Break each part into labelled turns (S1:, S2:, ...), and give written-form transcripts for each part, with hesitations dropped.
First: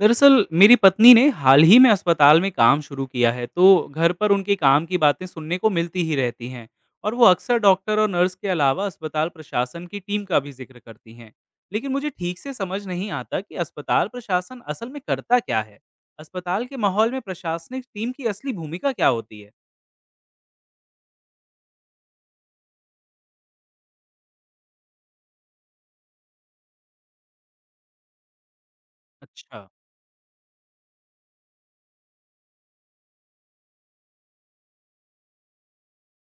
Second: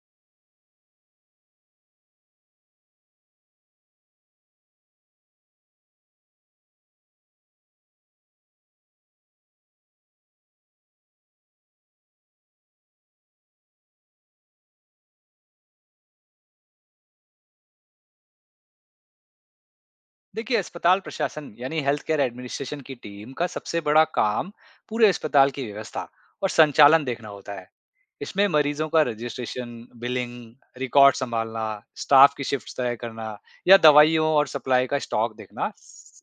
S1: दरअसल मेरी पत्नी ने हाल ही में अस्पताल में काम शुरू किया है तो घर पर उनके काम की बातें सुनने को मिलती ही रहती हैं। और वो अक्सर डॉक्टर और नर्स के अलावा अस्पताल प्रशासन की टीम का भी जिक्र करती हैं। लेकिन मुझे ठीक से समझ नहीं आता कि अस्पताल प्रशासन असल में करता क्या है। अस्पताल के माहौल में प्रशासनिक टीम की असली भूमिका क्या होती है?
S2: देखिए, अस्पताल प्रशासन यानी हेल्थ केयर एडमिनिस्ट्रेशन की टीम का सबसे बड़ा काम पूरे अस्पताल की व्यवस्था और संचालन देखना होता है। इसमें मरीजों का
S1: अच्छा।
S2: रजिस्ट्रेशन, बिलिंग, रिकॉर्ड संभालना, स्टाफ की शिफ्ट्स तय करना या दवाइयों और सप्लाई का स्टॉक देखना।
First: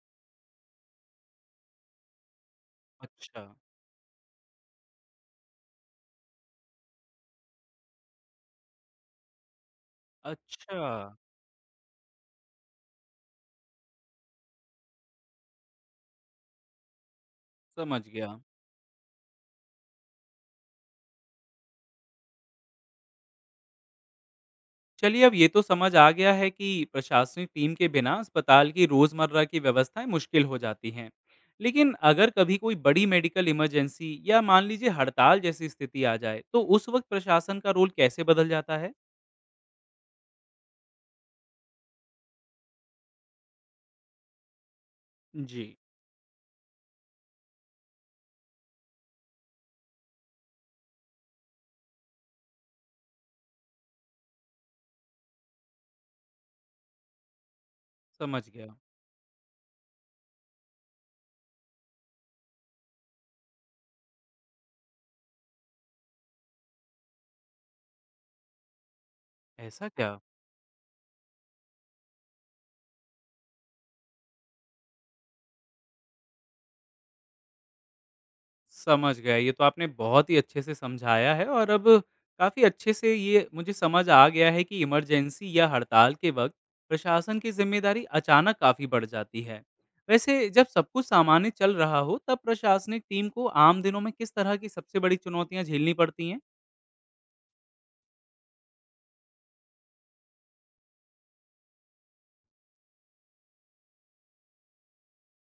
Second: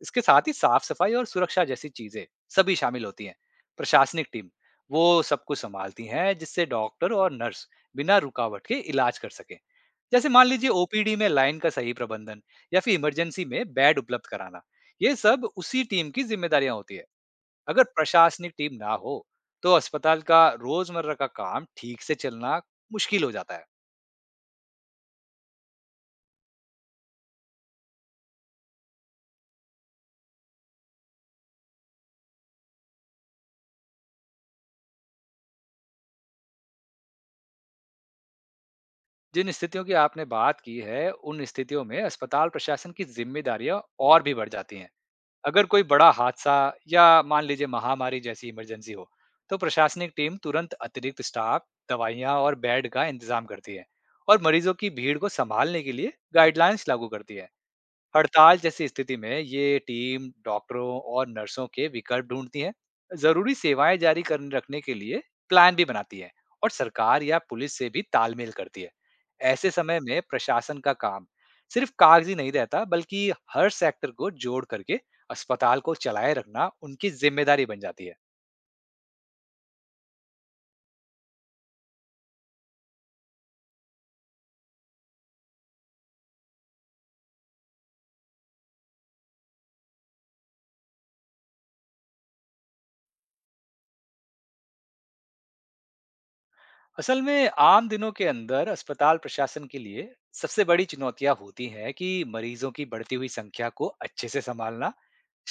S2: इसके साथ ही साफ-सफाई और सुरक्षा जैसी चीजें सभी शामिल होती हैं।
S1: अच्छा।
S2: प्रशासनिक टीम वो सब कुछ संभालती हैं जिससे डॉक्टर और नर्स बिना रुकावट के इलाज कर सकें। जैसे मान लीजिए
S1: अच्छा।
S2: ओपीडी में लाइन का सही प्रबंधन या फिर इमरजेंसी में बेड उपलब्ध कराना। ये सब उसी टीम की जिम्मेदारियां होती है। अगर
S1: समझ गया।
S2: प्रशासनिक टीम ना हो तो अस्पताल का रोजमर्रा का काम ठीक से चलना मुश्किल हो जाता है।
S1: चलिए, अब ये तो समझ आ गया है कि प्रशासनिक टीम के बिना अस्पताल की रोजमर्रा की व्यवस्थाएं मुश्किल हो जाती हैं। लेकिन अगर कभी कोई बड़ी मेडिकल इमरजेंसी या मान लीजिए हड़ताल जैसी स्थिति आ जाए, तो उस वक्त प्रशासन का रोल कैसे बदल जाता है?
S2: जिन स्थितियों की आपने बात की है उन स्थितियों में अस्पताल प्रशासन की जिम्मेदारियां और भी बढ़ जाती हैं।
S1: जी।
S2: अगर कोई बड़ा हादसा या मान लीजिए महामारी जैसी इमरजेंसी हो तो प्रशासनिक टीम तुरंत अतिरिक्त स्टाफ, दवाइयाँ और बेड का इंतजाम करती है और मरीजों की भीड़ को संभालने के लिए गाइडलाइंस लागू करती है।
S1: समझ
S2: हड़ताल
S1: गया।
S2: जैसी स्थिति में ये टीम डॉक्टरों और नर्सों के विकल्प ढूंढती है, जरूरी सेवाएं जारी करने रखने के लिए प्लान भी बनाती है और सरकार या पुलिस से भी तालमेल करती है। ऐसे
S1: ऐसा
S2: समय
S1: क्या।
S2: में प्रशासन का काम सिर्फ कागजी नहीं रहता, बल्कि हर सेक्टर को जोड़ करके अस्पताल को चलाए रखना उनकी जिम्मेदारी बन जाती है।
S1: समझ गया। ये तो आपने बहुत ही अच्छे से समझाया है और अब काफ़ी अच्छे से ये मुझे समझ आ गया है कि इमरजेंसी या हड़ताल के वक़्त प्रशासन की ज़िम्मेदारी अचानक काफ़ी बढ़ जाती है। वैसे जब सब कुछ सामान्य चल रहा हो, तब प्रशासनिक टीम को आम दिनों में किस तरह की सबसे बड़ी चुनौतियाँ झेलनी पड़ती हैं?
S2: असल में आम दिनों के अंदर अस्पताल प्रशासन के लिए सबसे बड़ी चुनौतियां होती हैं कि मरीजों की बढ़ती हुई संख्या को अच्छे से संभालना,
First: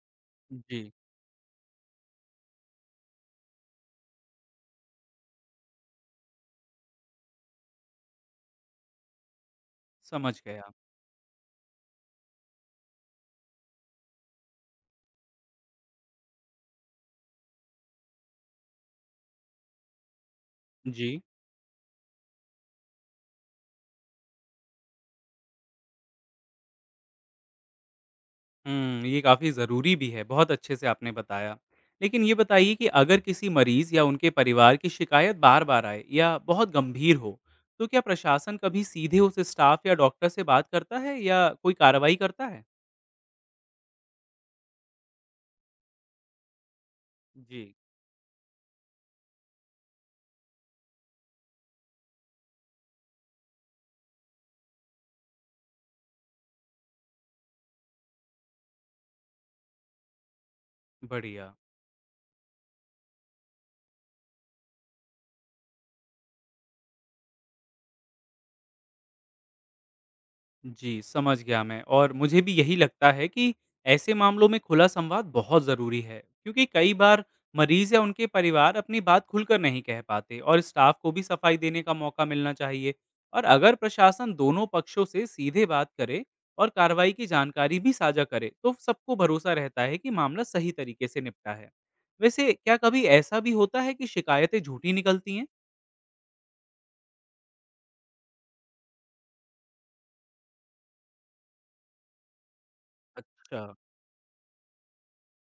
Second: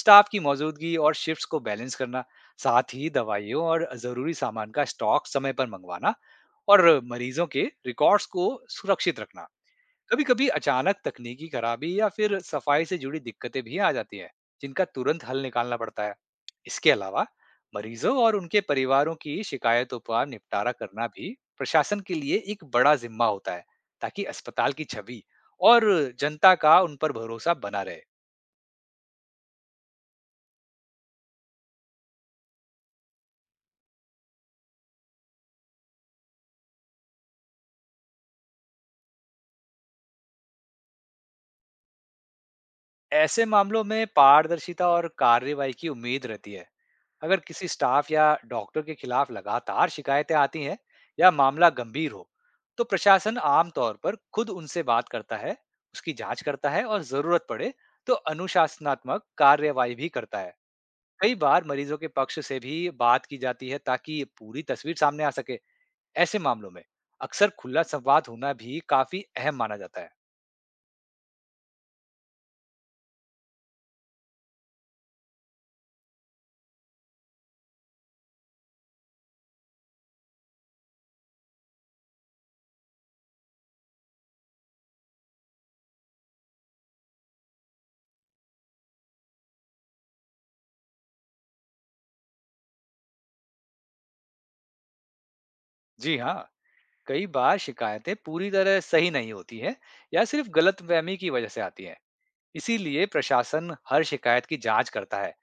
S2: स्टाफ की
S1: जी।
S2: मौजूदगी और शिफ्ट्स को बैलेंस करना, साथ ही दवाइयों और जरूरी सामान का स्टॉक समय पर मंगवाना और मरीजों के रिकॉर्ड्स को सुरक्षित रखना।
S1: समझ
S2: कभी-कभी
S1: गया।
S2: अचानक तकनीकी खराबी या फिर सफाई से जुड़ी दिक्कतें भी आ जाती हैं, जिनका तुरंत हल निकालना पड़ता है। इसके अलावा मरीजों और उनके परिवारों की शिकायतों पर निपटारा करना
S1: जी।
S2: भी प्रशासन के लिए एक बड़ा जिम्मा होता है, ताकि अस्पताल की छवि और जनता का उन पर भरोसा बना रहे।
S1: हुँ, ये काफ़ी ज़रूरी भी है, बहुत अच्छे से आपने बताया। लेकिन ये बताइए कि अगर किसी मरीज़ या उनके परिवार की शिकायत बार-बार आए या बहुत गंभीर हो, तो क्या प्रशासन कभी सीधे उस स्टाफ या डॉक्टर से बात करता है या कोई कार्रवाई करता है?
S2: ऐसे मामलों में पारदर्शिता और कार्रवाई की उम्मीद रहती है। अगर
S1: जी।
S2: किसी स्टाफ या डॉक्टर के खिलाफ लगातार शिकायतें आती हैं या मामला गंभीर हो तो प्रशासन आमतौर पर खुद उनसे बात करता है, उसकी जांच करता है और जरूरत पड़े तो अनुशासनात्मक कार्यवाही भी करता है। कई
S1: बढ़िया।
S2: बार मरीजों के पक्ष से भी बात की जाती है ताकि पूरी तस्वीर सामने आ सके। ऐसे मामलों में अक्सर खुला संवाद होना भी काफी अहम माना जाता है।
S1: जी, समझ गया मैं। और मुझे भी यही लगता है कि ऐसे मामलों में खुला संवाद बहुत ज़रूरी है, क्योंकि कई बार मरीज़ या उनके परिवार अपनी बात खुलकर नहीं कह पाते और स्टाफ को भी सफाई देने का मौका मिलना चाहिए। और अगर प्रशासन दोनों पक्षों से सीधे बात करे और कार्रवाई की जानकारी भी साझा करे, तो सबको भरोसा रहता है कि मामला सही तरीके से निपटा है। वैसे क्या कभी ऐसा भी होता है कि शिकायतें झूठी निकलती हैं?
S2: जी हाँ, कई बार शिकायतें पूरी तरह सही नहीं होती हैं या सिर्फ गलतफहमी की वजह से आती हैं। इसीलिए
S1: अच्छा।
S2: प्रशासन हर शिकायत की जांच करता है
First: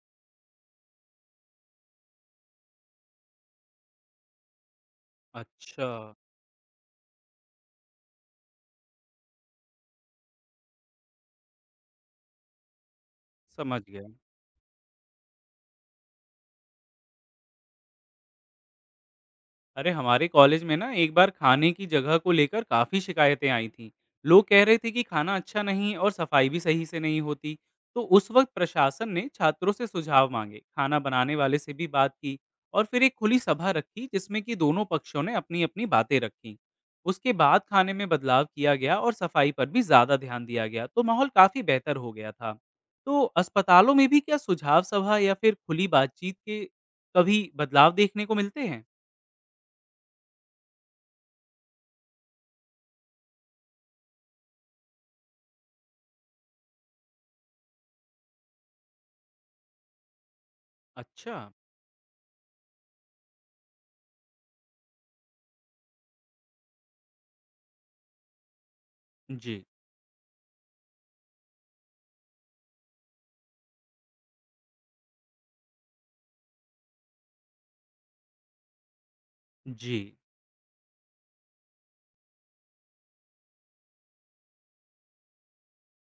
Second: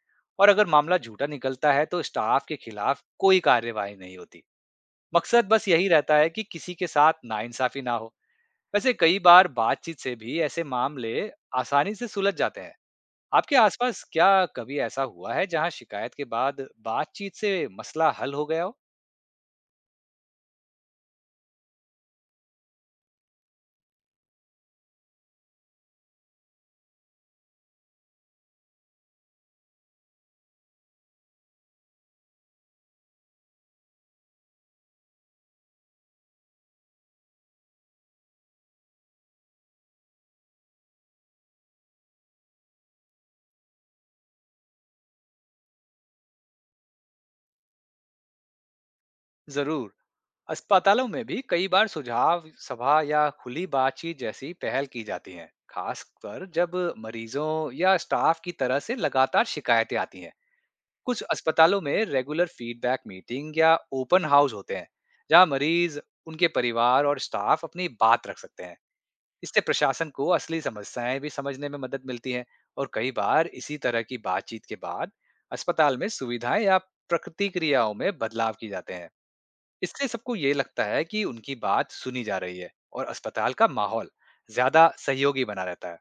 S2: और अगर मामला झूठा निकलता है तो स्टाफ के खिलाफ कोई कार्यवाही नहीं होती। मकसद बस
S1: अच्छा,
S2: यही रहता है कि किसी के साथ नाइंसाफी ना हो। वैसे कई बार बातचीत से भी ऐसे मामले आसानी से सुलझ जाते हैं। आपके
S1: समझ
S2: आसपास
S1: गया।
S2: क्या कभी ऐसा हुआ है जहां शिकायत के बाद बातचीत से मसला हल हो गया हो?
S1: अरे हमारे कॉलेज में ना एक बार खाने की जगह को लेकर काफी शिकायतें आई थी। लोग कह रहे थे कि खाना अच्छा नहीं और सफाई भी सही से नहीं होती। तो उस वक्त प्रशासन ने छात्रों से सुझाव मांगे, खाना बनाने वाले से भी बात की और फिर एक खुली सभा रखी जिसमें कि दोनों पक्षों ने अपनी अपनी बातें रखी। उसके बाद खाने में बदलाव किया गया और सफाई पर भी ज्यादा ध्यान दिया गया तो माहौल काफी बेहतर हो गया था। तो अस्पतालों में भी क्या सुझाव सभा या फिर खुली बातचीत के कभी बदलाव देखने को मिलते हैं?
S2: जरूर, अस्पतालों में भी कई बार सुझाव सभा या खुली बातचीत जैसी पहल की जाती हैं, खासकर जब मरीजों या स्टाफ की तरफ से लगातार शिकायतें आती हैं। कुछ
S1: अच्छा।
S2: अस्पतालों में रेगुलर फीडबैक मीटिंग या ओपन हाउस होते हैं, जहां मरीज, उनके परिवार और स्टाफ अपनी बात रख सकते हैं। इससे
S1: जी,
S2: प्रशासन को असली समस्याएं भी समझने में मदद मिलती है और कई बार इसी तरह की बातचीत के बाद अस्पताल में सुविधाएं या प्रतिक्रियाओं में बदलाव किए जाते हैं।
S1: जी।
S2: इससे सबको ये लगता है कि उनकी बात सुनी जा रही है और अस्पताल का माहौल ज्यादा सहयोगी बना रहता है।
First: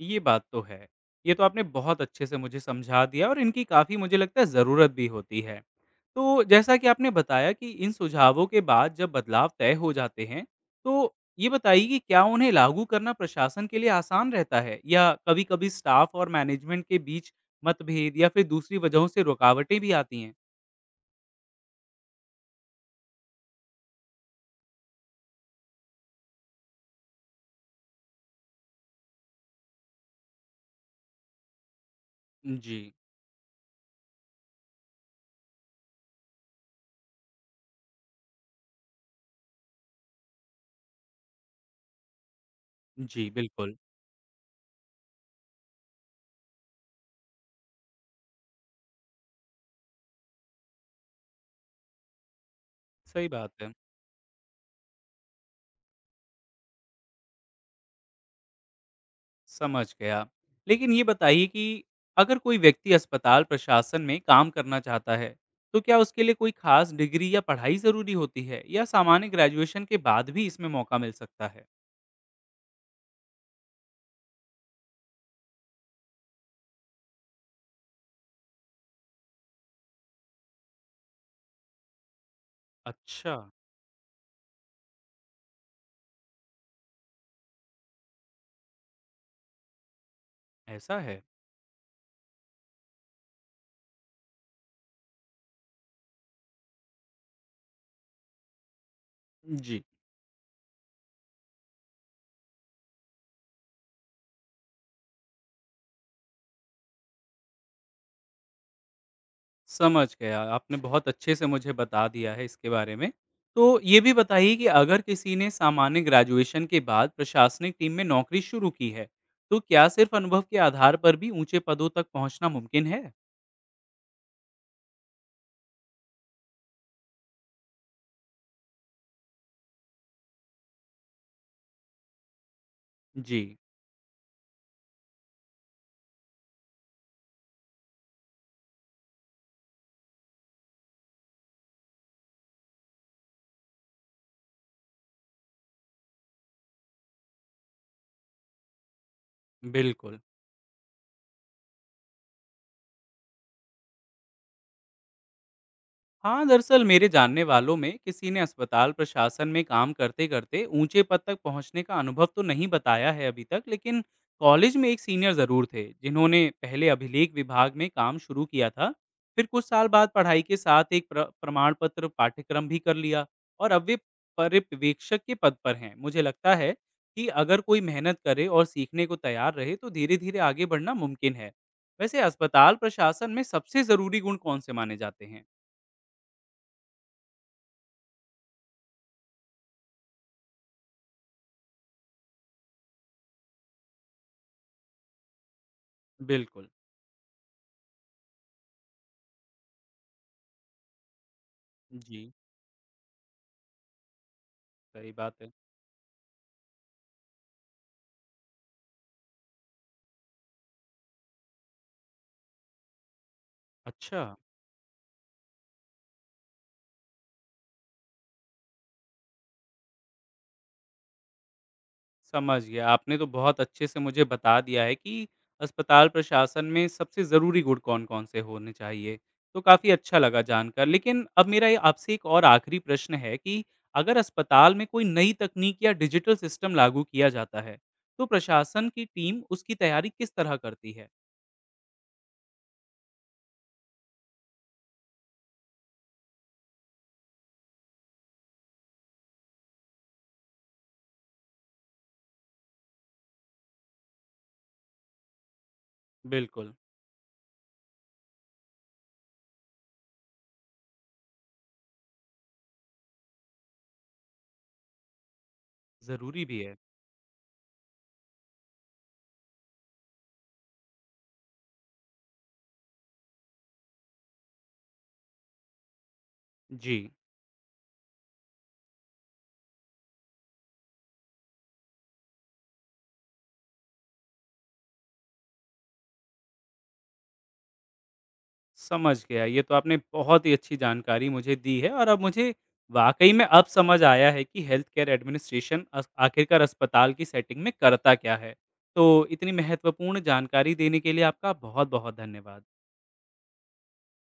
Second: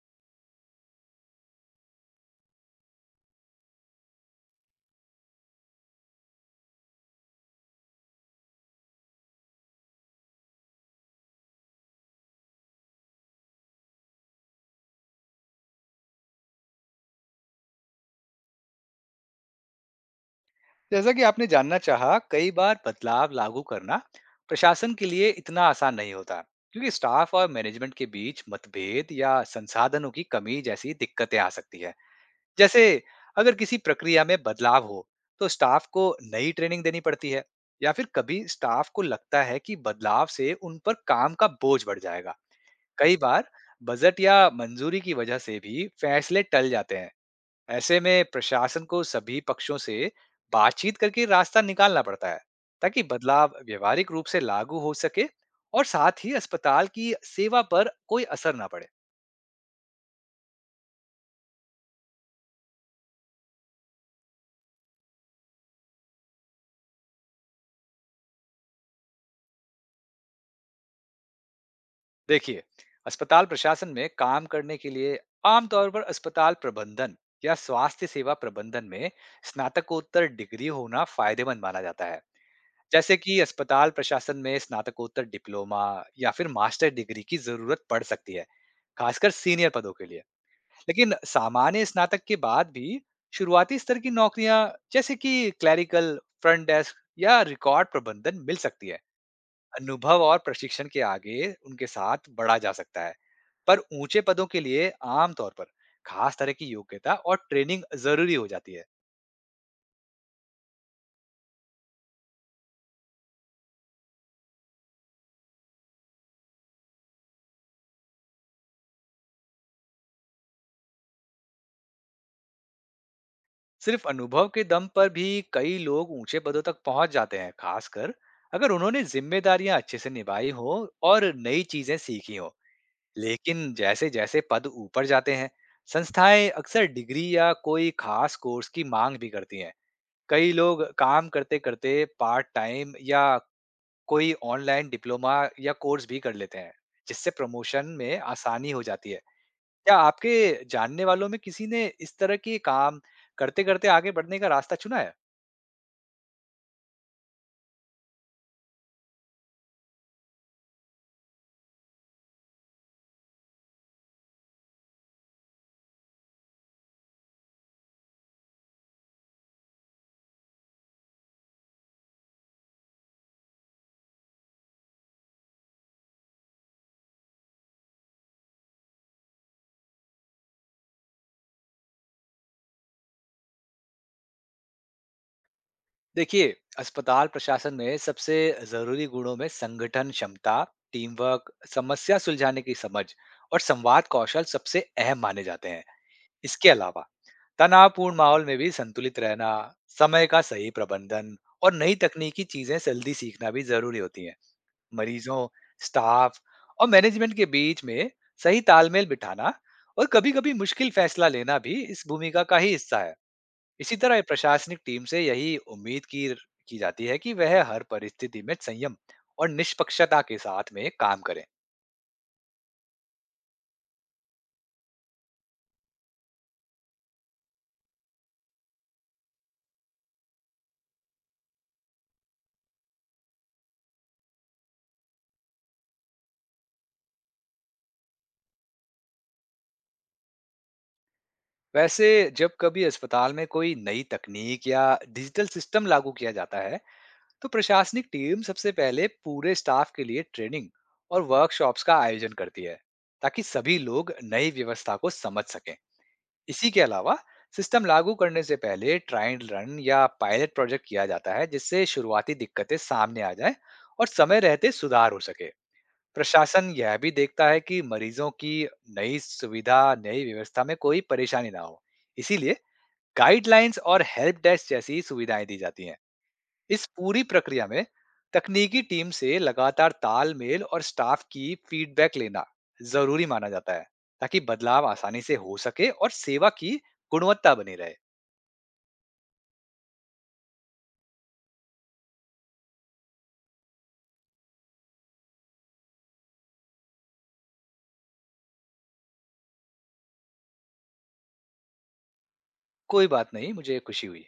S1: ये बात तो है। ये तो आपने बहुत अच्छे से मुझे समझा दिया और इनकी काफ़ी मुझे लगता है ज़रूरत भी होती है। तो जैसा कि आपने बताया कि इन सुझावों के बाद जब बदलाव तय हो जाते हैं, तो ये बताइए कि क्या उन्हें लागू करना प्रशासन के लिए आसान रहता है या कभी-कभी स्टाफ और मैनेजमेंट के बीच मतभेद या फिर दूसरी वजहों से रुकावटें भी आती हैं?
S2: जैसा कि आपने जानना चाहा, कई बार बदलाव लागू करना प्रशासन के लिए इतना आसान नहीं होता, क्योंकि स्टाफ और मैनेजमेंट के बीच मतभेद या संसाधनों की कमी जैसी दिक्कतें आ सकती है।
S1: जी,
S2: जैसे, अगर किसी प्रक्रिया में बदलाव हो तो स्टाफ को नई ट्रेनिंग देनी पड़ती है या फिर कभी स्टाफ को लगता है कि बदलाव से उन पर काम का बोझ बढ़ जाएगा। कई
S1: जी,
S2: बार
S1: बिल्कुल।
S2: बजट या मंजूरी की वजह से भी फैसले टल जाते हैं। ऐसे में प्रशासन को सभी पक्षों से बातचीत करके रास्ता निकालना पड़ता है ताकि
S1: सही बात
S2: बदलाव
S1: है।
S2: व्यवहारिक रूप से लागू हो सके और साथ ही अस्पताल की सेवा पर कोई असर ना पड़े।
S1: समझ गया। लेकिन ये बताइए कि अगर कोई व्यक्ति अस्पताल प्रशासन में काम करना चाहता है, तो क्या उसके लिए कोई खास डिग्री या पढ़ाई ज़रूरी होती है या सामान्य ग्रेजुएशन के बाद भी इसमें मौका मिल सकता है?
S2: देखिए, अस्पताल प्रशासन में काम करने के लिए आमतौर पर अस्पताल प्रबंधन या स्वास्थ्य सेवा प्रबंधन में स्नातकोत्तर डिग्री होना फायदेमंद माना जाता है। जैसे
S1: अच्छा,
S2: कि अस्पताल प्रशासन में स्नातकोत्तर डिप्लोमा या फिर मास्टर डिग्री की जरूरत पड़ सकती है, खासकर सीनियर पदों के लिए।
S1: ऐसा
S2: लेकिन
S1: है।
S2: सामान्य स्नातक के बाद भी शुरुआती स्तर की नौकरियां जैसे कि क्लैरिकल, फ्रंट डेस्क या रिकॉर्ड प्रबंधन मिल सकती है।
S1: जी।
S2: अनुभव और प्रशिक्षण के आगे उनके साथ बढ़ा जा सकता है। पर ऊंचे पदों के लिए आमतौर पर खास तरह की योग्यता और ट्रेनिंग जरूरी हो जाती है।
S1: समझ गया। आपने बहुत अच्छे से मुझे बता दिया है इसके बारे में। तो ये भी बताइए कि अगर किसी ने सामान्य ग्रेजुएशन के बाद प्रशासनिक टीम में नौकरी शुरू की है, तो क्या सिर्फ अनुभव के आधार पर भी ऊंचे पदों तक पहुंचना मुमकिन है?
S2: सिर्फ अनुभव के दम पर भी कई लोग ऊंचे पदों तक पहुंच जाते हैं, खासकर अगर उन्होंने जिम्मेदारियां अच्छे से निभाई हो और नई चीजें सीखी हो।
S1: जी,
S2: लेकिन जैसे जैसे पद ऊपर जाते हैं, संस्थाएं अक्सर डिग्री या कोई खास कोर्स की मांग भी करती हैं। कई लोग काम करते करते पार्ट टाइम या कोई ऑनलाइन डिप्लोमा या कोर्स भी कर लेते हैं, जिससे प्रमोशन में आसानी हो जाती है। क्या
S1: बिल्कुल।
S2: आपके जानने वालों में किसी ने इस तरह के काम करते करते आगे बढ़ने का रास्ता चुना है?
S1: हाँ, दरअसल मेरे जानने वालों में किसी ने अस्पताल प्रशासन में काम करते करते ऊंचे पद तक पहुंचने का अनुभव तो नहीं बताया है अभी तक, लेकिन कॉलेज में एक सीनियर ज़रूर थे जिन्होंने पहले अभिलेख विभाग में काम शुरू किया था। फिर कुछ साल बाद पढ़ाई के साथ एक प्रमाण पत्र पाठ्यक्रम भी कर लिया और अब वे पर्यवेक्षक के पद पर हैं। मुझे लगता है कि अगर कोई मेहनत करे और सीखने को तैयार रहे तो धीरे धीरे आगे बढ़ना मुमकिन है। वैसे अस्पताल प्रशासन में सबसे ज़रूरी गुण कौन से माने जाते हैं?
S2: देखिए, अस्पताल प्रशासन में सबसे जरूरी गुणों में संगठन क्षमता, टीम वर्क, समस्या सुलझाने की समझ और संवाद कौशल सबसे अहम माने जाते हैं।
S1: बिल्कुल।
S2: इसके अलावा तनावपूर्ण माहौल में भी संतुलित रहना, समय का सही प्रबंधन और नई
S1: जी,
S2: तकनीकी चीजें जल्दी सीखना भी जरूरी होती हैं।
S1: सही बात
S2: मरीजों,
S1: है।
S2: स्टाफ और मैनेजमेंट के बीच में सही तालमेल बिठाना और कभी-कभी मुश्किल फैसला लेना भी इस भूमिका का ही हिस्सा है। इसी तरह
S1: अच्छा,
S2: प्रशासनिक टीम से यही उम्मीद की जाती है कि वह हर परिस्थिति में संयम और निष्पक्षता के साथ में काम करें।
S1: समझ गया। आपने तो बहुत अच्छे से मुझे बता दिया है कि अस्पताल प्रशासन में सबसे ज़रूरी गुण कौन-कौन से होने चाहिए, तो काफ़ी अच्छा लगा जानकर। लेकिन अब मेरा ये आपसे एक और आखिरी प्रश्न है कि अगर अस्पताल में कोई नई तकनीक या डिजिटल सिस्टम लागू किया जाता है, तो प्रशासन की टीम उसकी तैयारी किस तरह करती है?
S2: वैसे, जब कभी अस्पताल में कोई नई तकनीक या डिजिटल सिस्टम लागू किया जाता है तो प्रशासनिक टीम सबसे पहले पूरे स्टाफ के लिए ट्रेनिंग और वर्कशॉप्स का आयोजन करती है ताकि सभी लोग नई व्यवस्था को समझ सकें। इसी
S1: बिल्कुल,
S2: के अलावा सिस्टम लागू करने से पहले ट्रायल रन या पायलट प्रोजेक्ट किया जाता है, जिससे शुरुआती दिक्कतें सामने आ जाएं और समय रहते सुधार हो सके।
S1: ज़रूरी भी
S2: प्रशासन
S1: है।
S2: यह भी देखता है कि मरीजों की नई सुविधा, नई व्यवस्था में कोई परेशानी ना हो, इसीलिए गाइडलाइंस और हेल्प डेस्क जैसी सुविधाएं दी जाती हैं। इस
S1: जी।
S2: पूरी प्रक्रिया में तकनीकी टीम से लगातार तालमेल और स्टाफ की फीडबैक लेना जरूरी माना जाता है ताकि बदलाव आसानी से हो सके और सेवा की गुणवत्ता बनी रहे।
S1: समझ गया। ये तो आपने बहुत ही अच्छी जानकारी मुझे दी है और अब मुझे वाक़ई में अब समझ आया है कि हेल्थ केयर एडमिनिस्ट्रेशन अस आखिरकार अस्पताल की सेटिंग में करता क्या है। तो इतनी महत्वपूर्ण जानकारी देने के लिए आपका बहुत-बहुत धन्यवाद।
S2: कोई बात नहीं, मुझे खुशी हुई।